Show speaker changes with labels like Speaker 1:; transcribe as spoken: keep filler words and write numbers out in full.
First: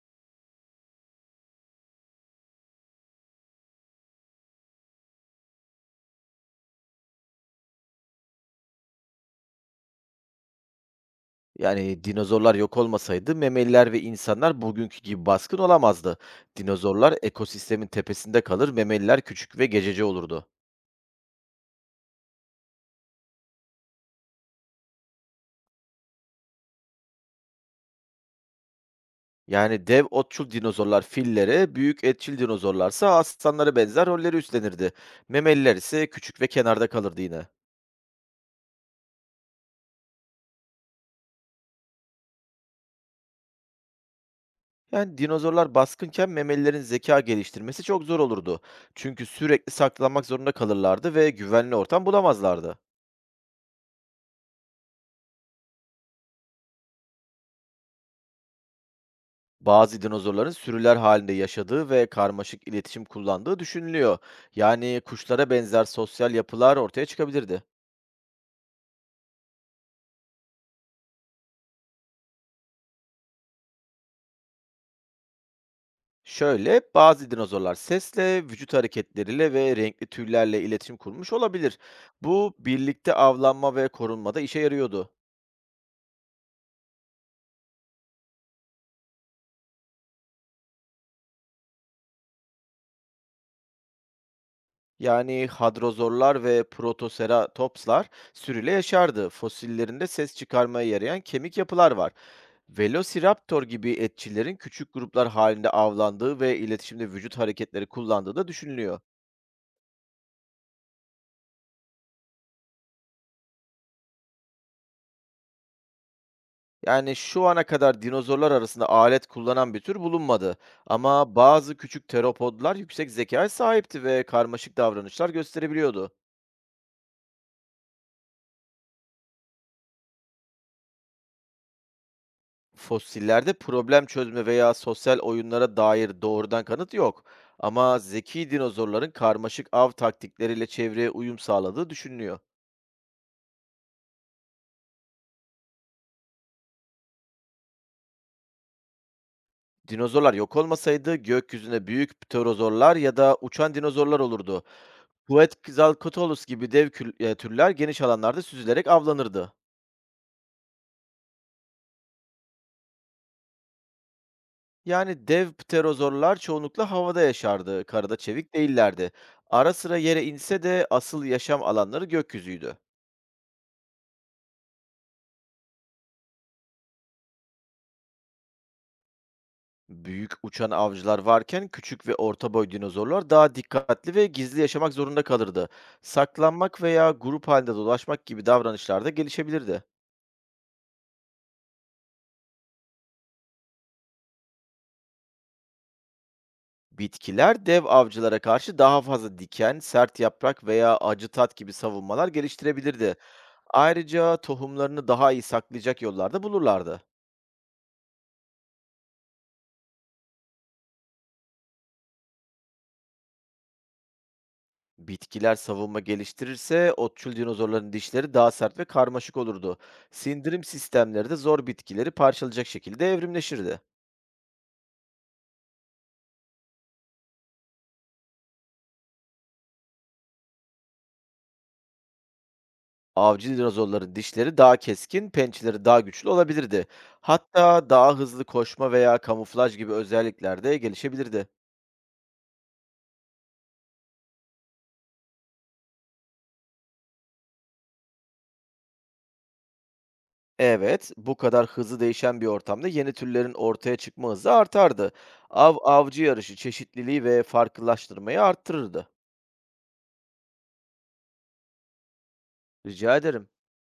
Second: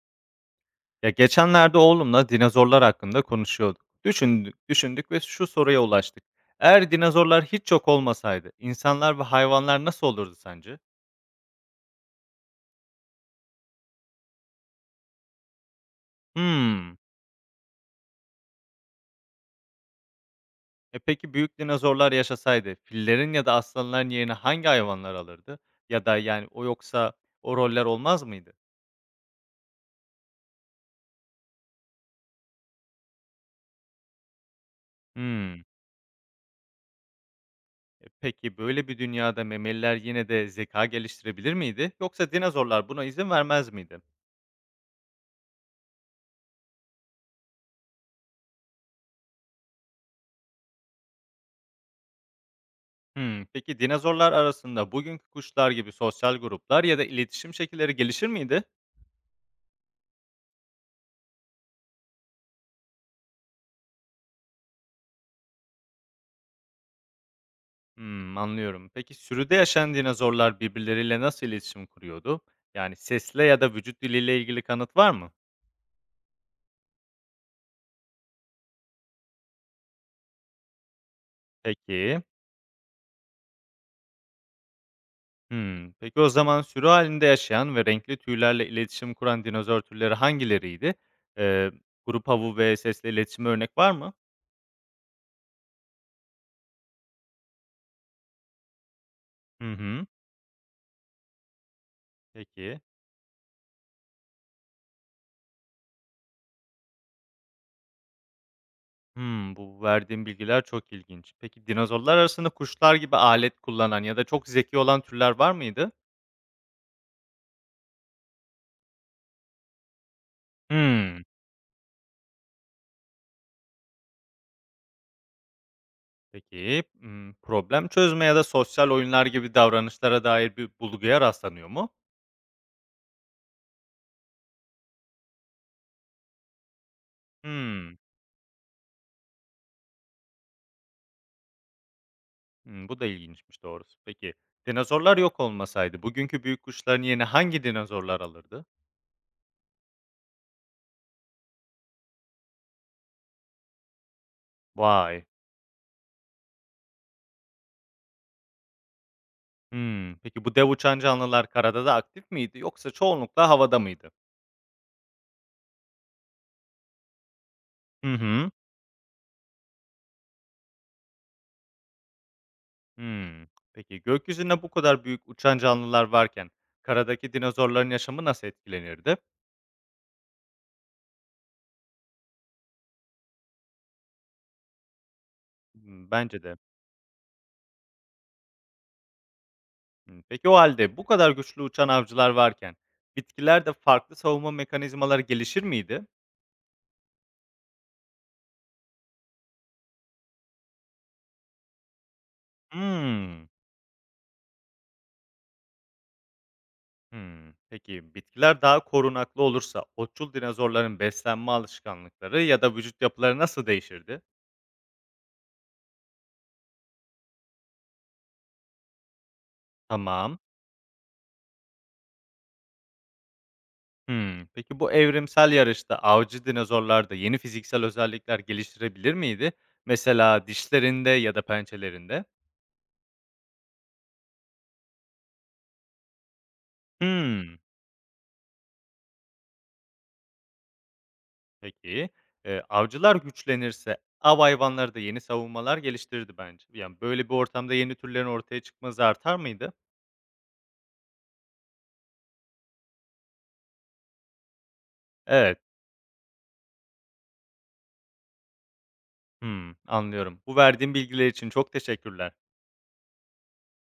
Speaker 1: Ya geçenlerde oğlumla dinozorlar hakkında konuşuyorduk. Düşündük, düşündük ve şu soruya ulaştık. Eğer dinozorlar hiç yok olmasaydı, insanlar ve hayvanlar nasıl olurdu sence?
Speaker 2: Yani, dinozorlar yok olmasaydı memeliler ve insanlar bugünkü gibi baskın olamazdı.
Speaker 1: Hmm.
Speaker 2: Dinozorlar ekosistemin tepesinde kalır, memeliler küçük ve gececi olurdu.
Speaker 1: E peki büyük dinozorlar yaşasaydı, fillerin ya da aslanların yerine hangi hayvanlar alırdı? Ya da yani o yoksa o roller olmaz mıydı?
Speaker 2: Yani dev otçul dinozorlar fillere, büyük etçil dinozorlarsa aslanlara benzer rolleri üstlenirdi.
Speaker 1: Hmm.
Speaker 2: Memeliler ise küçük ve kenarda kalırdı yine.
Speaker 1: E peki böyle bir dünyada memeliler yine de zeka geliştirebilir miydi? Yoksa dinozorlar buna izin vermez miydi?
Speaker 2: Yani dinozorlar baskınken memelilerin zeka geliştirmesi çok zor olurdu. Çünkü sürekli saklanmak zorunda kalırlardı ve güvenli ortam bulamazlardı.
Speaker 1: Hımm. Peki dinozorlar arasında bugünkü kuşlar gibi sosyal gruplar ya da iletişim şekilleri gelişir miydi?
Speaker 2: Bazı dinozorların sürüler halinde yaşadığı ve karmaşık iletişim kullandığı düşünülüyor. Yani kuşlara benzer sosyal yapılar ortaya çıkabilirdi.
Speaker 1: Hımm, anlıyorum. Peki sürüde yaşayan dinozorlar birbirleriyle nasıl iletişim kuruyordu? Yani sesle ya da vücut diliyle ilgili kanıt var mı?
Speaker 2: Şöyle, bazı dinozorlar sesle, vücut hareketleriyle ve renkli tüylerle iletişim kurmuş olabilir.
Speaker 1: Peki.
Speaker 2: Bu birlikte avlanma ve korunmada işe yarıyordu.
Speaker 1: Hımm. Peki o zaman sürü halinde yaşayan ve renkli tüylerle iletişim kuran dinozor türleri hangileriydi? Eee, Grup havu ve sesle iletişime örnek var mı?
Speaker 2: Yani hadrozorlar ve protoceratopslar sürüyle yaşardı.
Speaker 1: Hı hı.
Speaker 2: Fosillerinde ses çıkarmaya yarayan kemik yapılar var.
Speaker 1: Peki.
Speaker 2: Velociraptor gibi etçillerin küçük gruplar halinde avlandığı ve iletişimde vücut hareketleri kullandığı da düşünülüyor.
Speaker 1: Hımm, bu verdiğim bilgiler çok ilginç. Peki dinozorlar arasında kuşlar gibi alet kullanan ya da çok zeki olan türler var mıydı?
Speaker 2: Yani şu ana kadar dinozorlar arasında alet kullanan bir tür bulunmadı.
Speaker 1: Hımm.
Speaker 2: Ama bazı küçük teropodlar yüksek zekaya sahipti ve karmaşık davranışlar gösterebiliyordu.
Speaker 1: Peki, ımm, problem çözme ya da sosyal oyunlar gibi davranışlara dair bir bulguya rastlanıyor mu?
Speaker 2: Fosillerde problem çözme veya sosyal oyunlara dair doğrudan kanıt yok.
Speaker 1: Hımm.
Speaker 2: Ama zeki dinozorların karmaşık av taktikleriyle çevreye uyum sağladığı düşünülüyor.
Speaker 1: Hımm, bu da ilginçmiş doğrusu. Peki dinozorlar yok olmasaydı bugünkü büyük kuşların yerini hangi dinozorlar alırdı?
Speaker 2: Dinozorlar yok olmasaydı gökyüzünde büyük pterozorlar ya da uçan dinozorlar olurdu.
Speaker 1: Vay.
Speaker 2: Quetzalcoatlus gibi dev kül- e, türler geniş alanlarda süzülerek avlanırdı.
Speaker 1: Hımm. Peki bu dev uçan canlılar karada da aktif miydi yoksa çoğunlukla havada mıydı?
Speaker 2: Yani dev pterozorlar çoğunlukla havada yaşardı,
Speaker 1: Hı
Speaker 2: karada
Speaker 1: hı.
Speaker 2: çevik değillerdi. Ara sıra yere inse de asıl yaşam alanları gökyüzüydü.
Speaker 1: Hımm. Peki, gökyüzünde bu kadar büyük uçan canlılar varken karadaki dinozorların yaşamı nasıl etkilenirdi?
Speaker 2: Büyük uçan avcılar varken küçük ve orta boy dinozorlar daha dikkatli ve gizli yaşamak zorunda kalırdı.
Speaker 1: Hımm, bence de.
Speaker 2: Saklanmak veya grup halinde dolaşmak gibi davranışlar da gelişebilirdi.
Speaker 1: Hımm. Peki o halde bu kadar güçlü uçan avcılar varken bitkilerde farklı savunma mekanizmaları gelişir miydi?
Speaker 2: Bitkiler dev avcılara karşı daha fazla diken, sert yaprak veya acı tat gibi savunmalar geliştirebilirdi.
Speaker 1: Hımm.
Speaker 2: Ayrıca tohumlarını daha iyi saklayacak yollarda bulurlardı.
Speaker 1: Hımm. Peki, bitkiler daha korunaklı olursa otçul dinozorların beslenme alışkanlıkları ya da vücut yapıları nasıl değişirdi?
Speaker 2: Bitkiler savunma geliştirirse otçul dinozorların dişleri daha sert ve karmaşık olurdu.
Speaker 1: Tamam.
Speaker 2: Sindirim sistemleri de zor bitkileri parçalayacak şekilde evrimleşirdi.
Speaker 1: Hımm. Peki bu evrimsel yarışta avcı dinozorlar da yeni fiziksel özellikler geliştirebilir miydi? Mesela dişlerinde ya da pençelerinde?
Speaker 2: Avcı dinozorların dişleri daha keskin, pençeleri daha güçlü olabilirdi.
Speaker 1: Hımm.
Speaker 2: Hatta daha hızlı koşma veya kamuflaj gibi özellikler de gelişebilirdi.
Speaker 1: Peki. Eee, avcılar güçlenirse av hayvanları da yeni savunmalar geliştirirdi bence. Yani, böyle bir ortamda yeni türlerin ortaya çıkması artar mıydı?
Speaker 2: Evet, bu kadar hızlı değişen bir ortamda yeni türlerin ortaya çıkma hızı artardı.
Speaker 1: Evet.
Speaker 2: Av avcı yarışı çeşitliliği ve farklılaştırmayı arttırırdı.
Speaker 1: Hımm, anlıyorum. Bu verdiğin bilgiler için çok teşekkürler.
Speaker 2: Rica ederim.